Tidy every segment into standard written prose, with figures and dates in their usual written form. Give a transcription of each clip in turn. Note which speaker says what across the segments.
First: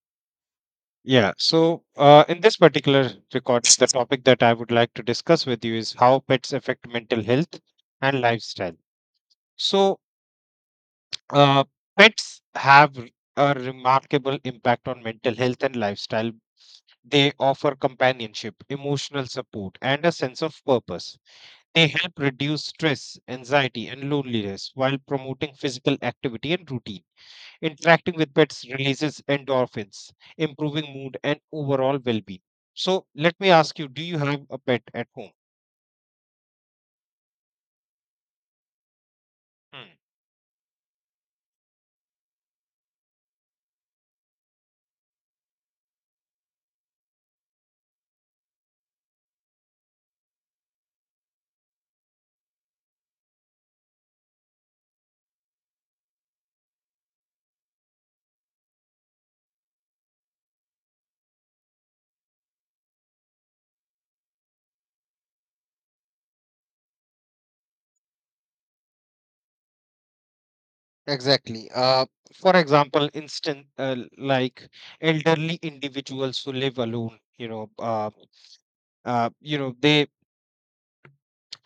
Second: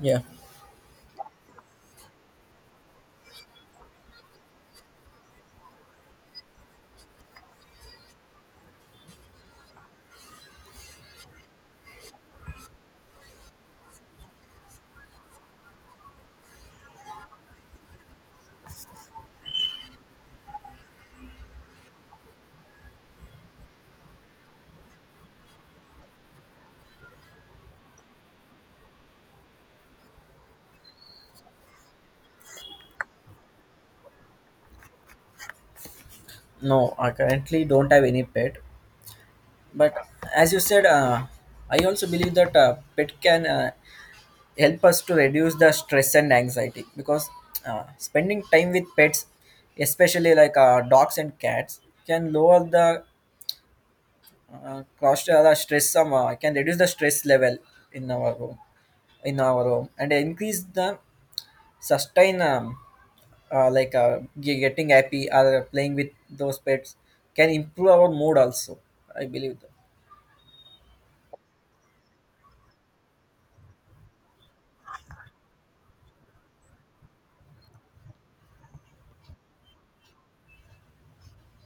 Speaker 1: Yeah,
Speaker 2: Yeah. So in this particular records, the topic that I would like to discuss with you is how pets affect mental health and lifestyle. So, uh, pets have r- a remarkable impact on mental health and lifestyle. They offer companionship, emotional support, and a sense of purpose. They help reduce stress, anxiety, and loneliness while promoting physical activity and routine. Interacting with pets releases endorphins, improving mood and overall well being. So, let me ask you, do you have a pet at home?
Speaker 1: no, I currently don't have any pet,
Speaker 2: Hmm.
Speaker 1: but as you said, I also believe that pet can help us to reduce the stress and anxiety because spending time with pets, especially like dogs and cats, can lower the cost or the stress some can reduce the stress level in our home, in our home, and increase the sustain. Like getting happy or playing with those pets can improve our mood also I believe that.
Speaker 2: Exactly. For example, instant like elderly individuals who live alone, they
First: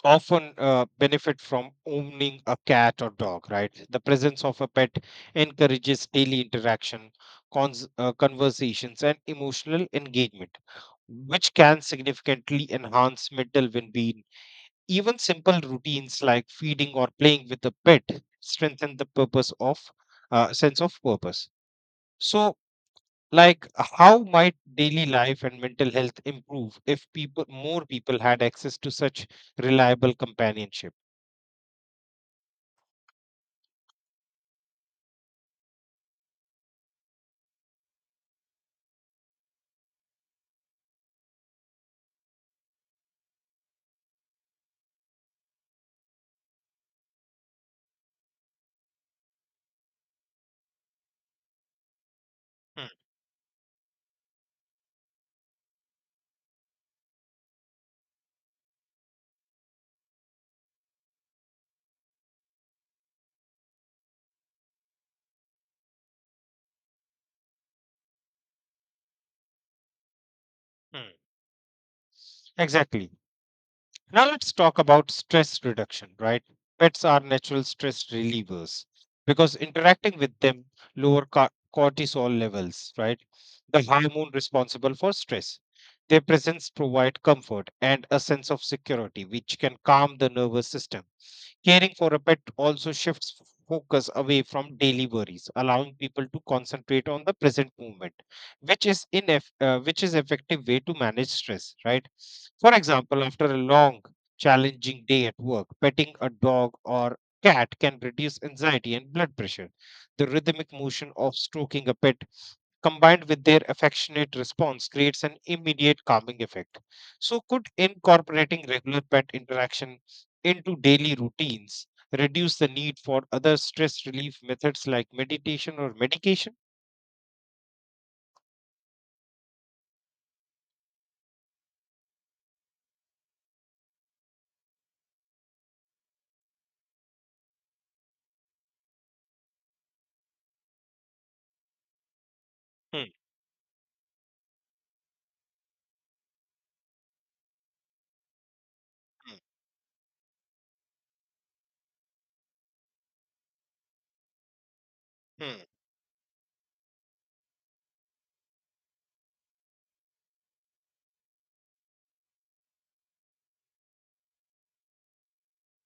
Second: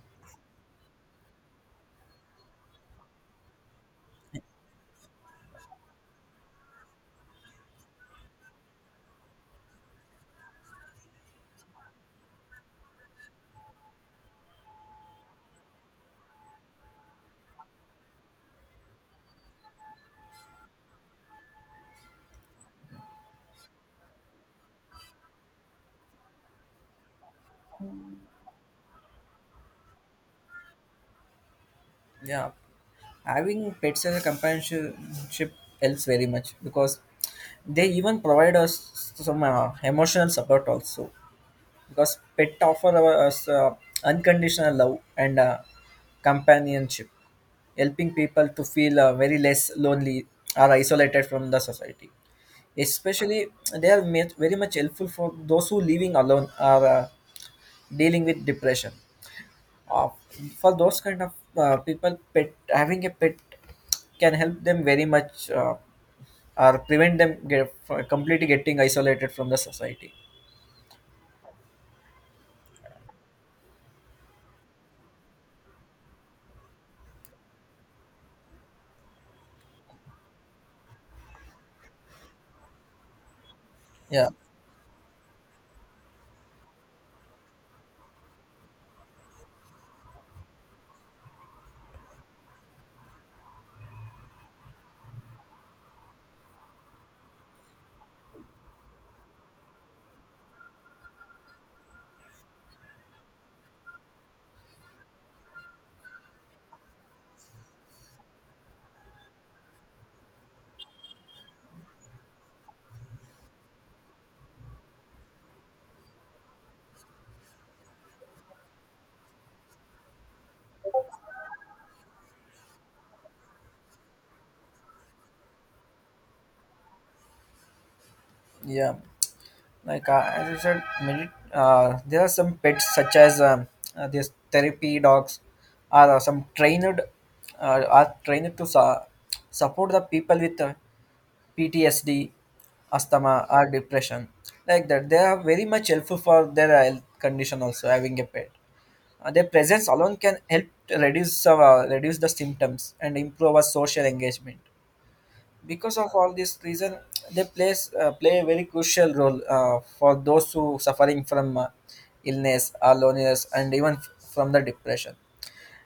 Speaker 2: often benefit from owning a cat or dog, right? The presence of a pet encourages daily interaction, conversations, and emotional engagement, which can significantly enhance mental well being. Even simple routines like feeding or playing with a pet strengthen the purpose of sense of purpose. So, like, how might daily life and mental health improve if people more people had access to such reliable companionship?
Speaker 1: Yeah, having pets as a companionship helps very much because they even provide us some emotional support also, because pet offer us unconditional love and companionship, helping people to feel very less lonely or isolated from the society,
Speaker 2: Hmm.
Speaker 1: especially they are very much helpful for those who living alone or dealing with depression, uh, for those kind of people pet having a pet can help them very much, or prevent them get, completely getting isolated from the society.
Speaker 2: Hmm. Exactly. Now let's talk about stress reduction, right? Pets are natural stress relievers because interacting with them lower cortisol levels, right? The
Speaker 1: yeah
Speaker 2: hormone responsible for stress. Their presence provide comfort and a sense of security, which can calm the nervous system. Caring for a pet also shifts focus away from daily worries, allowing people to concentrate on the present moment, which is in which is effective way to manage stress. Right. For example, after a long, challenging day at work, petting a dog or cat can reduce anxiety and blood pressure. The rhythmic motion of stroking a pet combined with their affectionate response creates an immediate calming effect. So, could incorporating regular pet interaction into daily routines reduce the need for other stress relief methods like meditation or medication?
Speaker 1: yeah Like, as you said, medi there are some pets such as these therapy dogs are some trained are trained to support the people with PTSD,
Speaker 2: Hmm.
Speaker 1: asthma or depression. Like that, they are very much helpful for their health condition also. Having a pet,
Speaker 2: Hmm.
Speaker 1: their presence alone can help to reduce the symptoms and improve our social engagement.
Speaker 2: Hmm.
Speaker 1: Because of all this reason, they play a very crucial role for those who suffering from illness or loneliness and even from the depression.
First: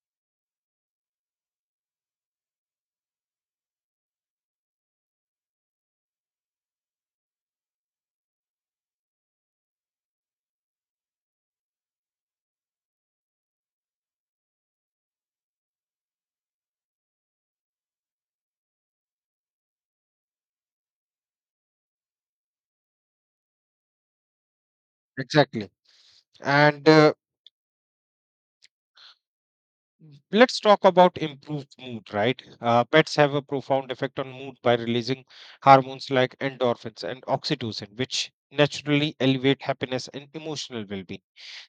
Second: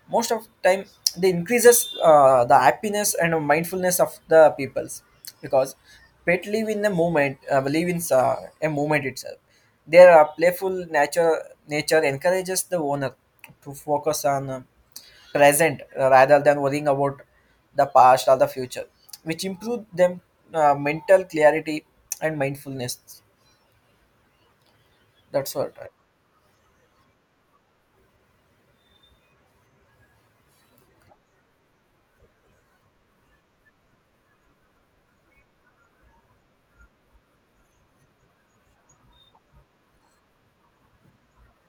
Speaker 1: Most of time they increases the happiness and mindfulness of the peoples, because pet live in the movement live in a movement itself. Their playful nature encourages the owner to focus on present rather than worrying about the past or the future, which improve them mental clarity and mindfulness. That's
Speaker 2: Exactly.
Speaker 1: what.
Speaker 2: And Let's talk about improved mood, right? Pets have a profound effect on mood by releasing hormones like endorphins and oxytocin, which naturally elevate happiness and emotional well being.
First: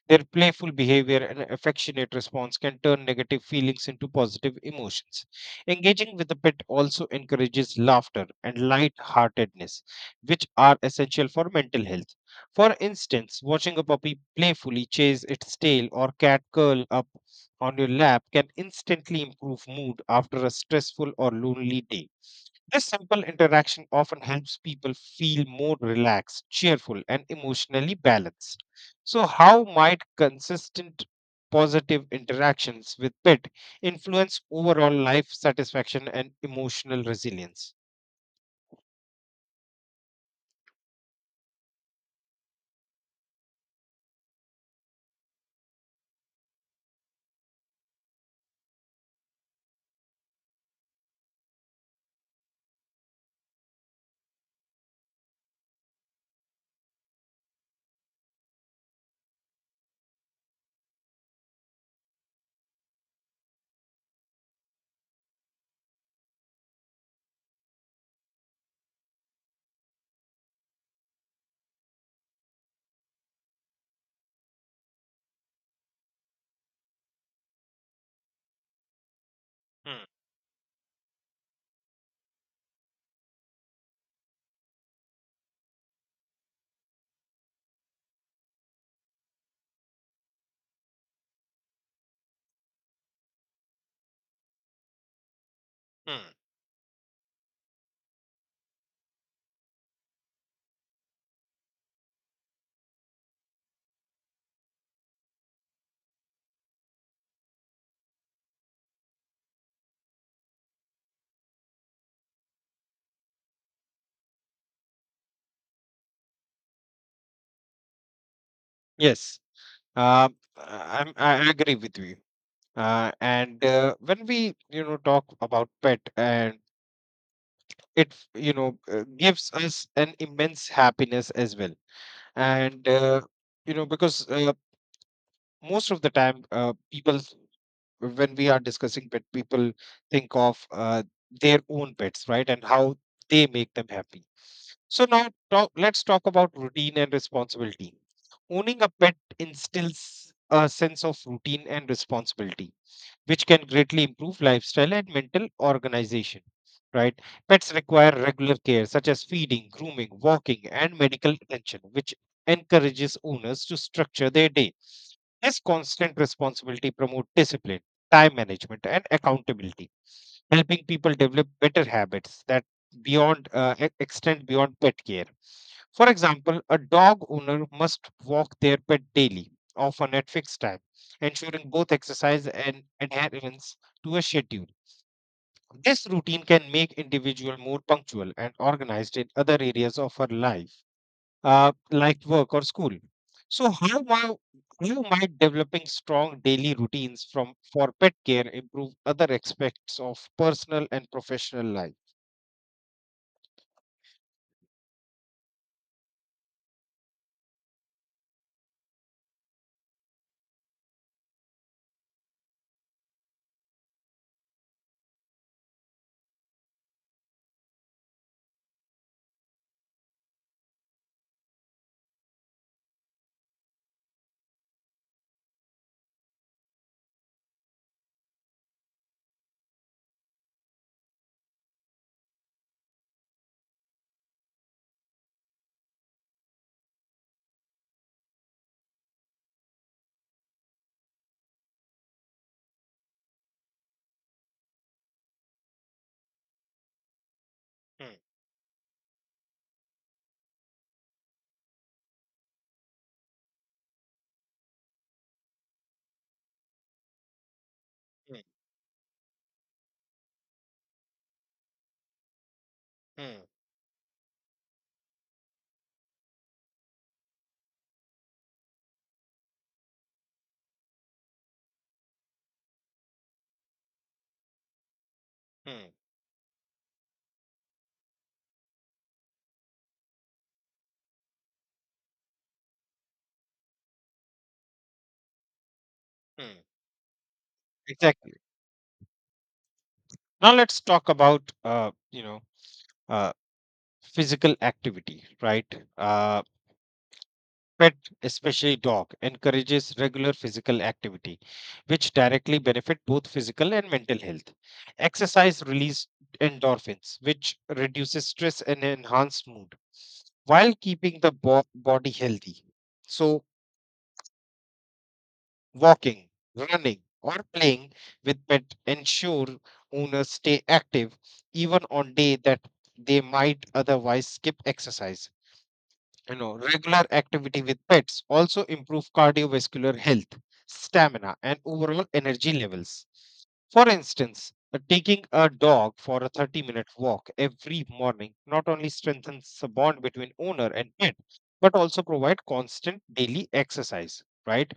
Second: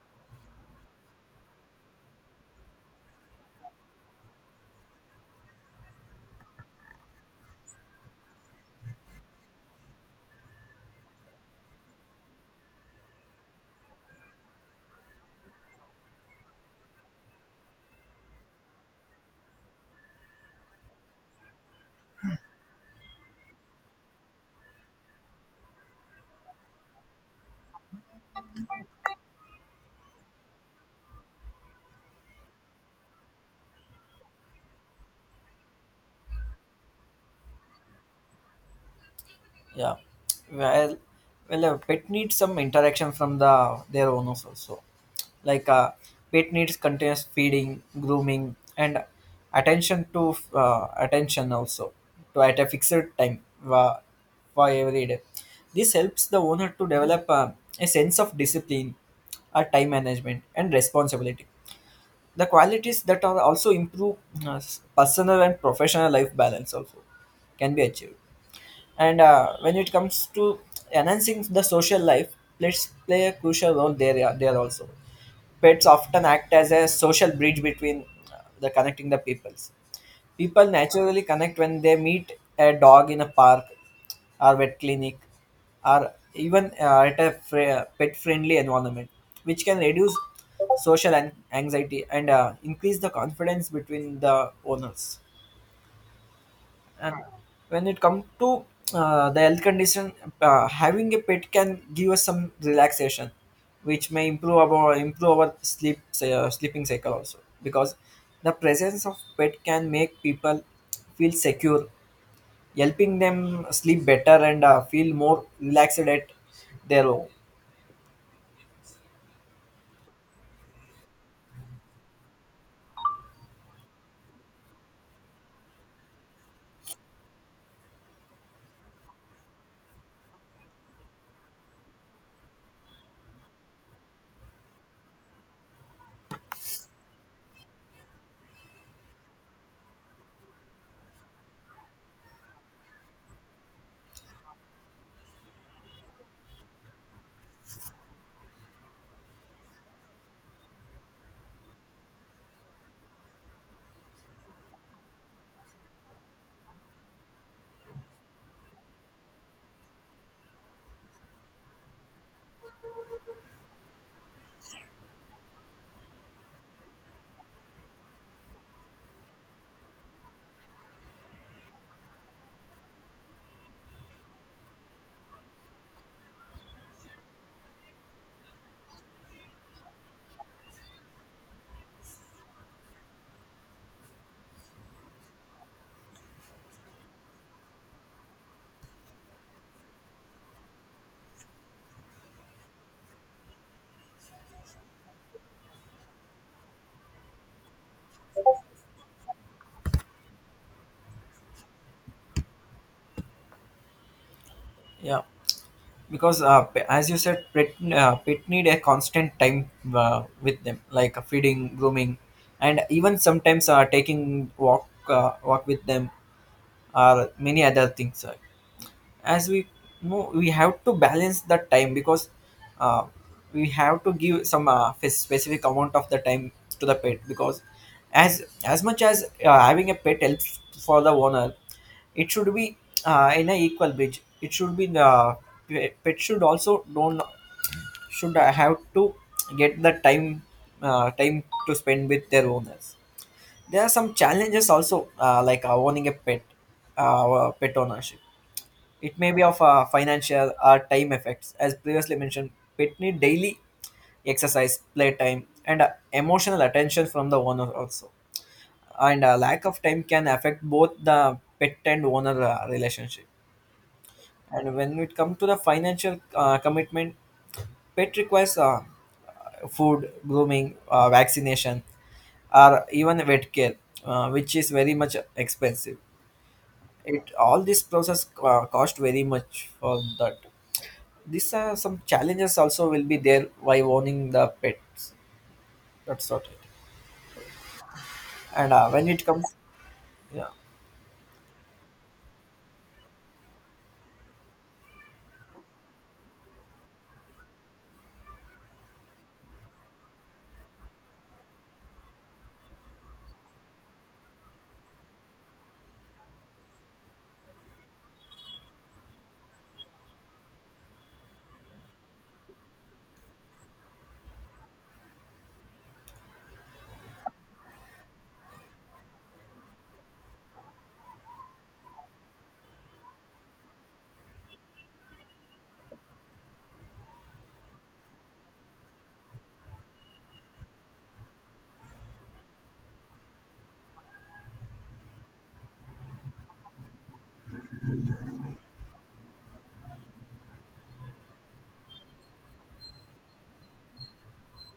Speaker 2: Their playful behavior and affectionate response can turn negative feelings into positive emotions. Engaging with the pet also encourages laughter and light-heartedness, which are essential for mental health. For instance, watching a puppy playfully chase its tail or cat curl up on your lap can instantly improve mood after a stressful or lonely day. This simple interaction often helps people feel more relaxed, cheerful, and emotionally balanced. So, how might consistent positive interactions with pet influence overall life satisfaction and emotional resilience?
Speaker 1: Yeah. Well, well, a pet needs some interaction from the their owners also. Like, pet needs continuous feeding, grooming, and attention also, to at a fixed time for every day. This helps the owner to develop a sense of discipline, a time management, and responsibility. The qualities that are also improve uh, personal and professional life balance also can be achieved. And when it comes to enhancing the social life, pets play a crucial role there, yeah, there also. Pets often act as a social bridge between the connecting the peoples.
Speaker 2: Hmm.
Speaker 1: People naturally connect when they meet a dog in a park or vet clinic or even at a pet friendly environment, which can reduce social anxiety and increase the confidence between the owners.
Speaker 2: Hmm.
Speaker 1: And when it comes to the health condition, having a pet can give us some relaxation, which may improve our sleeping cycle also. Because the presence of pet can make people feel secure, helping them sleep better and feel more relaxed at their home.
Speaker 2: Yes, uh, I agree with you. And When we, you know, talk about pet, and it, you know, gives us an immense happiness as well. And you know, because Most of the time, people, when we are discussing pet, people think of their own pets, right? And how they make them happy. So now let's talk about routine and responsibility. Owning a pet instills a sense of routine and responsibility which can greatly improve lifestyle and mental organization. Right? Pets require regular care, such as feeding, grooming, walking, and medical attention, which encourages owners to structure their day. This constant responsibility promotes discipline, time management, and accountability, helping people develop better habits that extend beyond pet care. For example, a dog owner must walk their pet daily, often at fixed time, ensuring both exercise and adherence to a schedule. This routine can make individual more punctual and organized in other areas of our life, like work or school. So, how might developing strong daily routines from for pet care improve other aspects of personal and professional life?
Speaker 1: Yeah. Because as you said pet need a constant time with them like, feeding grooming and even sometimes taking walk walk with them or many other things, as we know we have to balance the time, because uh, we have to give some specific amount of the time to the pet, because as much as having a pet helps for the owner, it should be in an equal bridge. It should be the pet should also don't should have to get the time, time to spend with their owners. There are some challenges also, like, owning a pet pet
Speaker 2: Mm.
Speaker 1: ownership. It may be of financial or time effects. As previously mentioned, pet need daily exercise, playtime, and emotional attention from the owner also.
Speaker 2: Mm.
Speaker 1: And lack of time can affect both the pet and owner relationship.
Speaker 2: Mm.
Speaker 1: And when it comes to the financial commitment, pet requires food, grooming, vaccination, or even vet care, which is very much
Speaker 2: Mm.
Speaker 1: expensive. It all this process cost very much for that. These are some challenges also will be there while owning the pets. That's not it.
Speaker 2: Mm. Exactly.
Speaker 1: And when it comes. Yeah.
Speaker 2: Now let's talk about uh, physical activity, right? Uh, Pet, especially dog, encourages regular physical activity, which directly benefit both physical and mental health. Exercise releases endorphins, which reduces stress and enhances mood while keeping body healthy. So, walking, running, or playing with pet ensure owners stay active even on day that they might otherwise skip exercise. You know, regular activity with pets also improve cardiovascular health, stamina, and overall energy levels. For instance, taking a dog for a 30-minute walk every morning not only strengthens the bond between owner and pet, but also provide constant daily exercise, right?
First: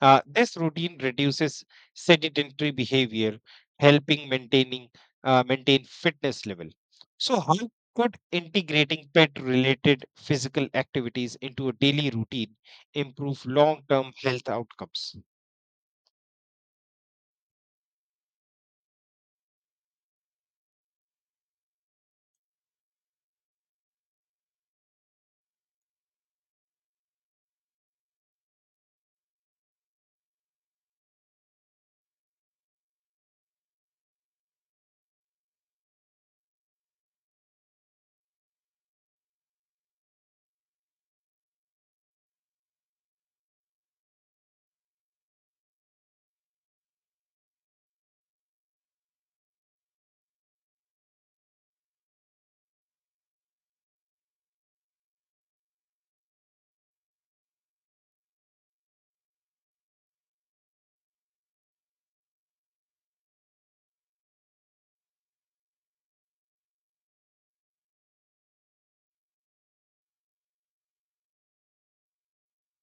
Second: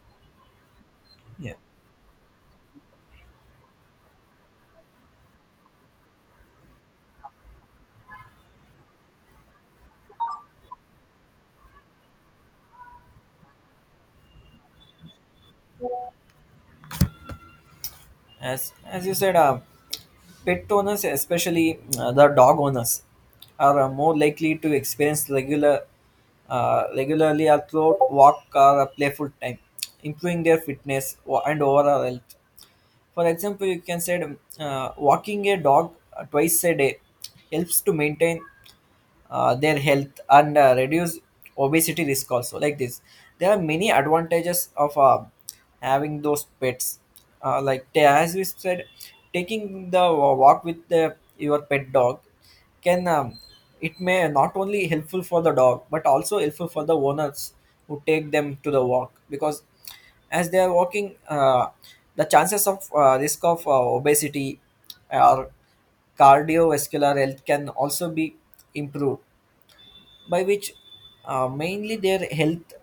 Speaker 2: This routine
Speaker 1: yeah
Speaker 2: reduces sedentary behavior, helping maintain fitness level. So how could integrating pet related physical activities into a daily routine improve long term health outcomes?
Speaker 1: as you said, pet owners especially the dog owners are more likely to experience regularly a throat walk or a playful time, improving their fitness and overall health. For example, you can say walking a dog twice a day helps to maintain their health and reduce obesity risk also. Like this, there are many advantages of having those pets, as we said, taking the walk with the, your pet dog can it may not only helpful for the dog but also helpful for the owners who take them to the walk, because as they are walking, the chances of risk of obesity or cardiovascular health can also be improved, by which mainly their health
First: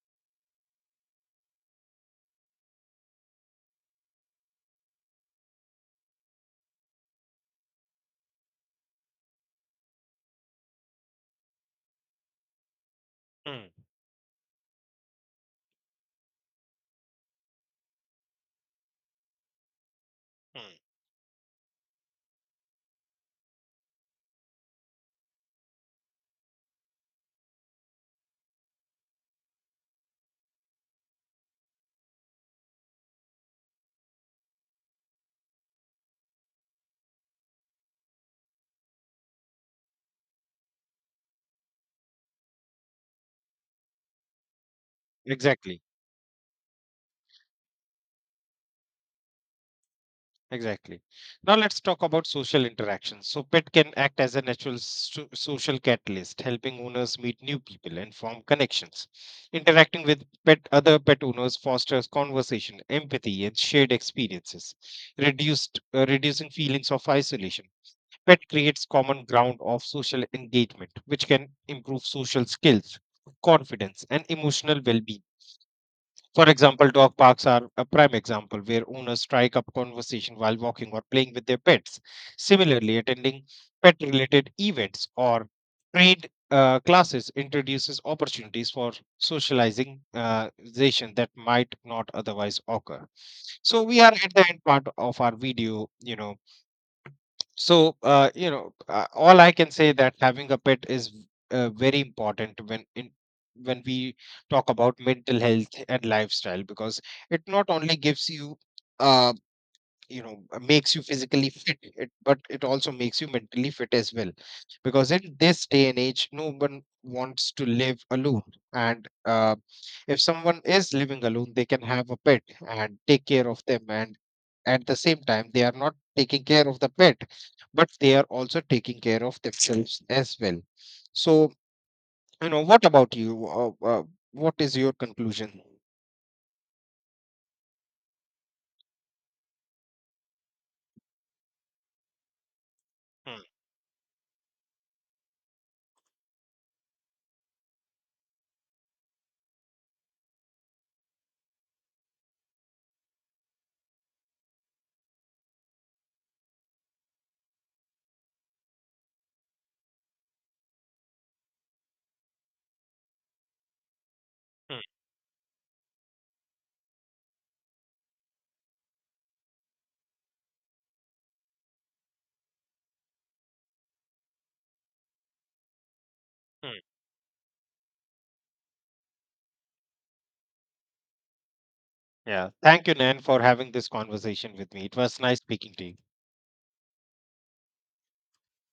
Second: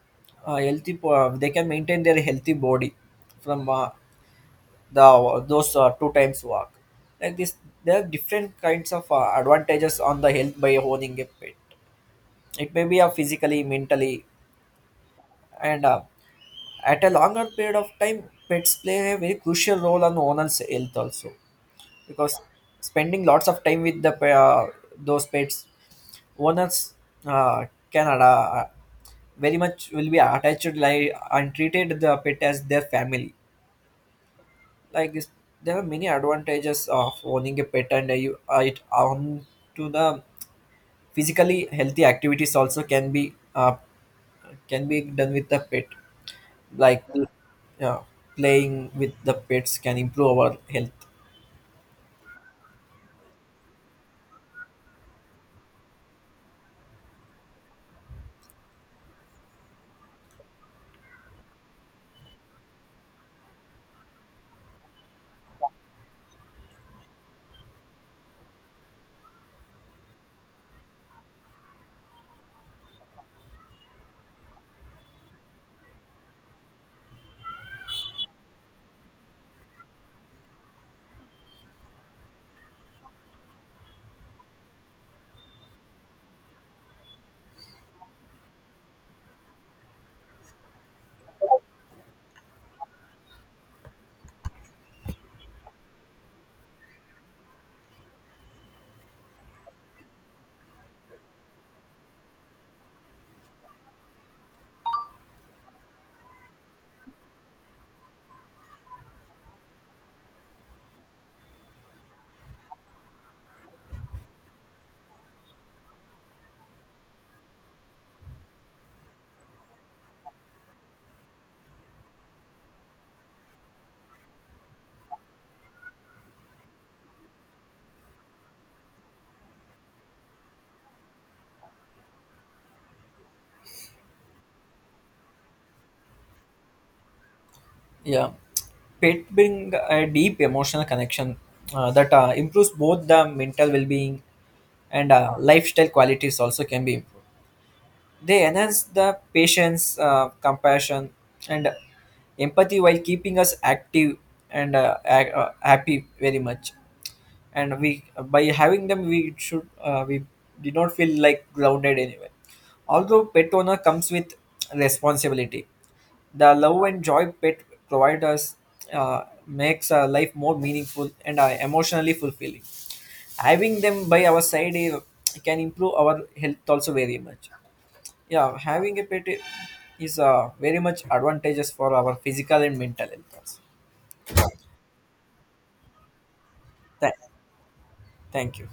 Speaker 1: healthy po- they can maintain their healthy body from the those two times walk. Like this, there are different kinds of advantages on the health by owning a pet. It may be physically
Speaker 2: Hmm.
Speaker 1: mentally, and at a longer period of time pets play a very crucial role on owner's
Speaker 2: Hmm.
Speaker 1: health also. Because spending lots of time with the those pets, owners uh, can very much will be attached like and treated the pet as their family. Like this, there are many advantages of owning a pet, and you it on to the physically healthy activities also can be done with the
Speaker 2: Exactly.
Speaker 1: pet. Like, yeah, playing with the pets can improve our health.
Speaker 2: Exactly. Now let's talk about social interactions. So pet can act as a natural social catalyst, helping owners meet new people and form connections. Interacting with pet, other pet owners fosters conversation, empathy, and shared experiences, reduced reducing feelings of isolation. Pet creates common ground of social engagement, which can improve social skills, confidence, and emotional well being. For example, dog parks are a prime example where owners strike up conversation while walking or playing with their pets. Similarly, attending pet related events or trade classes introduces opportunities for socializing zation that might not otherwise occur. So we are at the end part of our video, you know. So, all I can say that having a pet is very important when in when we talk about mental health and lifestyle, because it not only gives you, uh, you know makes you physically fit, it, but it also makes you mentally fit as well, because in this day and age no one wants to live alone. And If someone is living alone they can have a pet and take care of them, and at the same time they are not taking care of the pet, but they are also taking care of themselves as well. So, you know, what about you, what is your conclusion?
Speaker 1: Yeah, pet bring a deep emotional connection that improves both the
Speaker 2: Hmm.
Speaker 1: mental well-being and lifestyle qualities also can be improved. They enhance the patience, compassion, and empathy while keeping us active and happy very much. And we by having them, we did not feel like grounded anyway. Although pet owner comes with
Speaker 2: Hmm.
Speaker 1: responsibility, the love and joy pet provide us makes our life more meaningful and emotionally fulfilling. Having them by our side, can improve our health
Speaker 2: Hmm.
Speaker 1: also very much. Yeah, having a pet is very much advantageous for our
Speaker 2: Yeah.
Speaker 1: physical and
Speaker 2: Thank you,
Speaker 1: mental
Speaker 2: Nan,
Speaker 1: health
Speaker 2: for
Speaker 1: also.
Speaker 2: having this conversation with me. It was nice speaking to you.
Speaker 1: Tha- Thank you.